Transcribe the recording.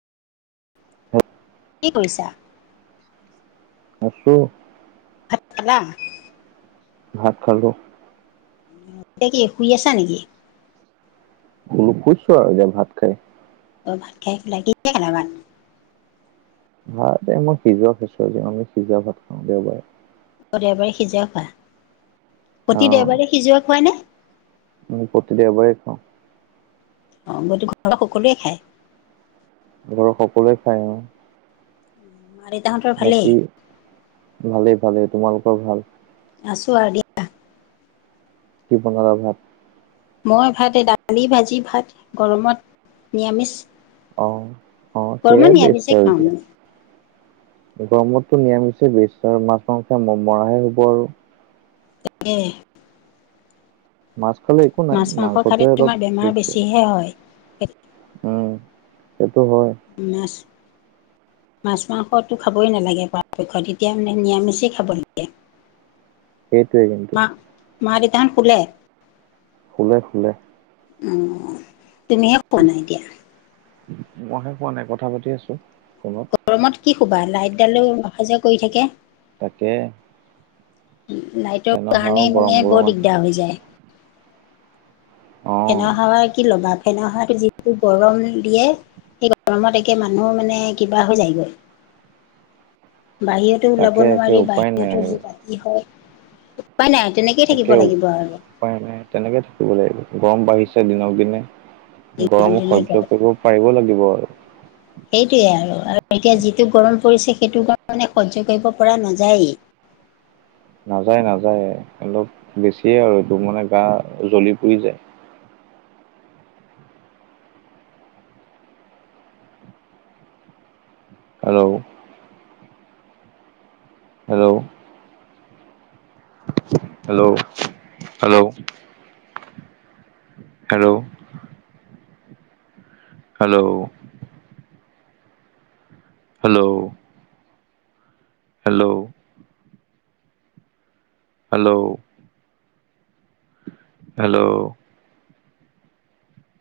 হয়। কি কৰিছা? আছোঁ। ভাত খালা? ভাত খালো। এতিয়া কি শুই আছা নেকি? শু শুইছো আৰু এতিয়া ভাত খাই। অ ভাত খাই শুলা, কেতিয়া খালা ভাত? ভাত এই মই সিজোৱা খেজোৱা দিওঁ আমি সিজোৱা ভাত খাওঁ দেওবাৰে। অ দেওবাৰে সিজোৱা খোৱা। প্ৰতি দেওবাৰে সিজোৱা খোৱা নে? উম প্ৰতি দেওবাৰে খাওঁ। অ গোটেই ঘৰৰ সকলোৱে খায়? ঘৰৰ সকলোৱে খাই অ। মা দেউতাহঁতৰ ভালেই? বাকী ভালেই ভালেই, তোমালোকৰ ভাল? আছোঁ আৰু দিয়া। কি বনালা ভাত। মই ভাত দালি ভাজি ভাত গৰমত নিৰামিষ। অ অ গৰমত সেইয়াই বেছ নিৰামিষে আৰু খাওঁ এতিয়া। মই। গৰমতটো নিৰামিষ বেছ আৰু মাছ মাংসে মৰাহে হ'ব আৰু তাকে। মাছ খালে একো নাই মাংসটোহে অলপ দে। সে হয়। উম সেইটো হয়। মাছ। মাছ, মাংসতো খাবই নালাগে পৰাপক্ষত তেতিয়া মানে নিৰামিষেই খাব লাগে। সেইটোৱে কিন্তু, মাক-দেউতাহত শুলে। শুলে শুলে। উমম তুমিহে পোৱা নাই এতিয়া। মইহে কোৱা নাই কথা পাতি আছো ফোনত। গৰমত কি শুবা লাইটডালেও অহা যোৱা কৰি থাকে। তাকে। নাইটোৰ ফেনৰ হাৱা কাৰণে গৰম মানে গৰম বৰ আহে দিগদাৰ হৈ যায়। অ ফেন হাৱা কি ল'বা ফেন হাৱাটো যিহটো গৰম দিয়ে। এই গৰমত একে মানুহ মানে কিবা হৈ যায়গৈ বাহিৰত। ওলাব তাকে একে নোৱাৰি উপায় নাই বাহিৰতো আৰু যি ৰাতি হয় উপাই নাই তেনেকে। একে উপায় নে তেনেকে থাকিব লাগিব গৰম বাঢ়িছে দিনক দিনে। দিনক গৰম দিনে গৈ সজ্য কৰিব পাৰিব লাগিব আৰু সেইটোৱেই আৰু আৰু এতিয়া যিটো গৰম পৰিছে সেইটো কাৰণে সহ্য কৰিব পৰা নাযায়েই। নাযায় নাযায় অলপ বেছিয়ে আৰু এইটো মানে গা জ্বলি পুৰি যায়। Hello, hello. Hello hello. Hello. Hello. Hello. Hello, hello, hello,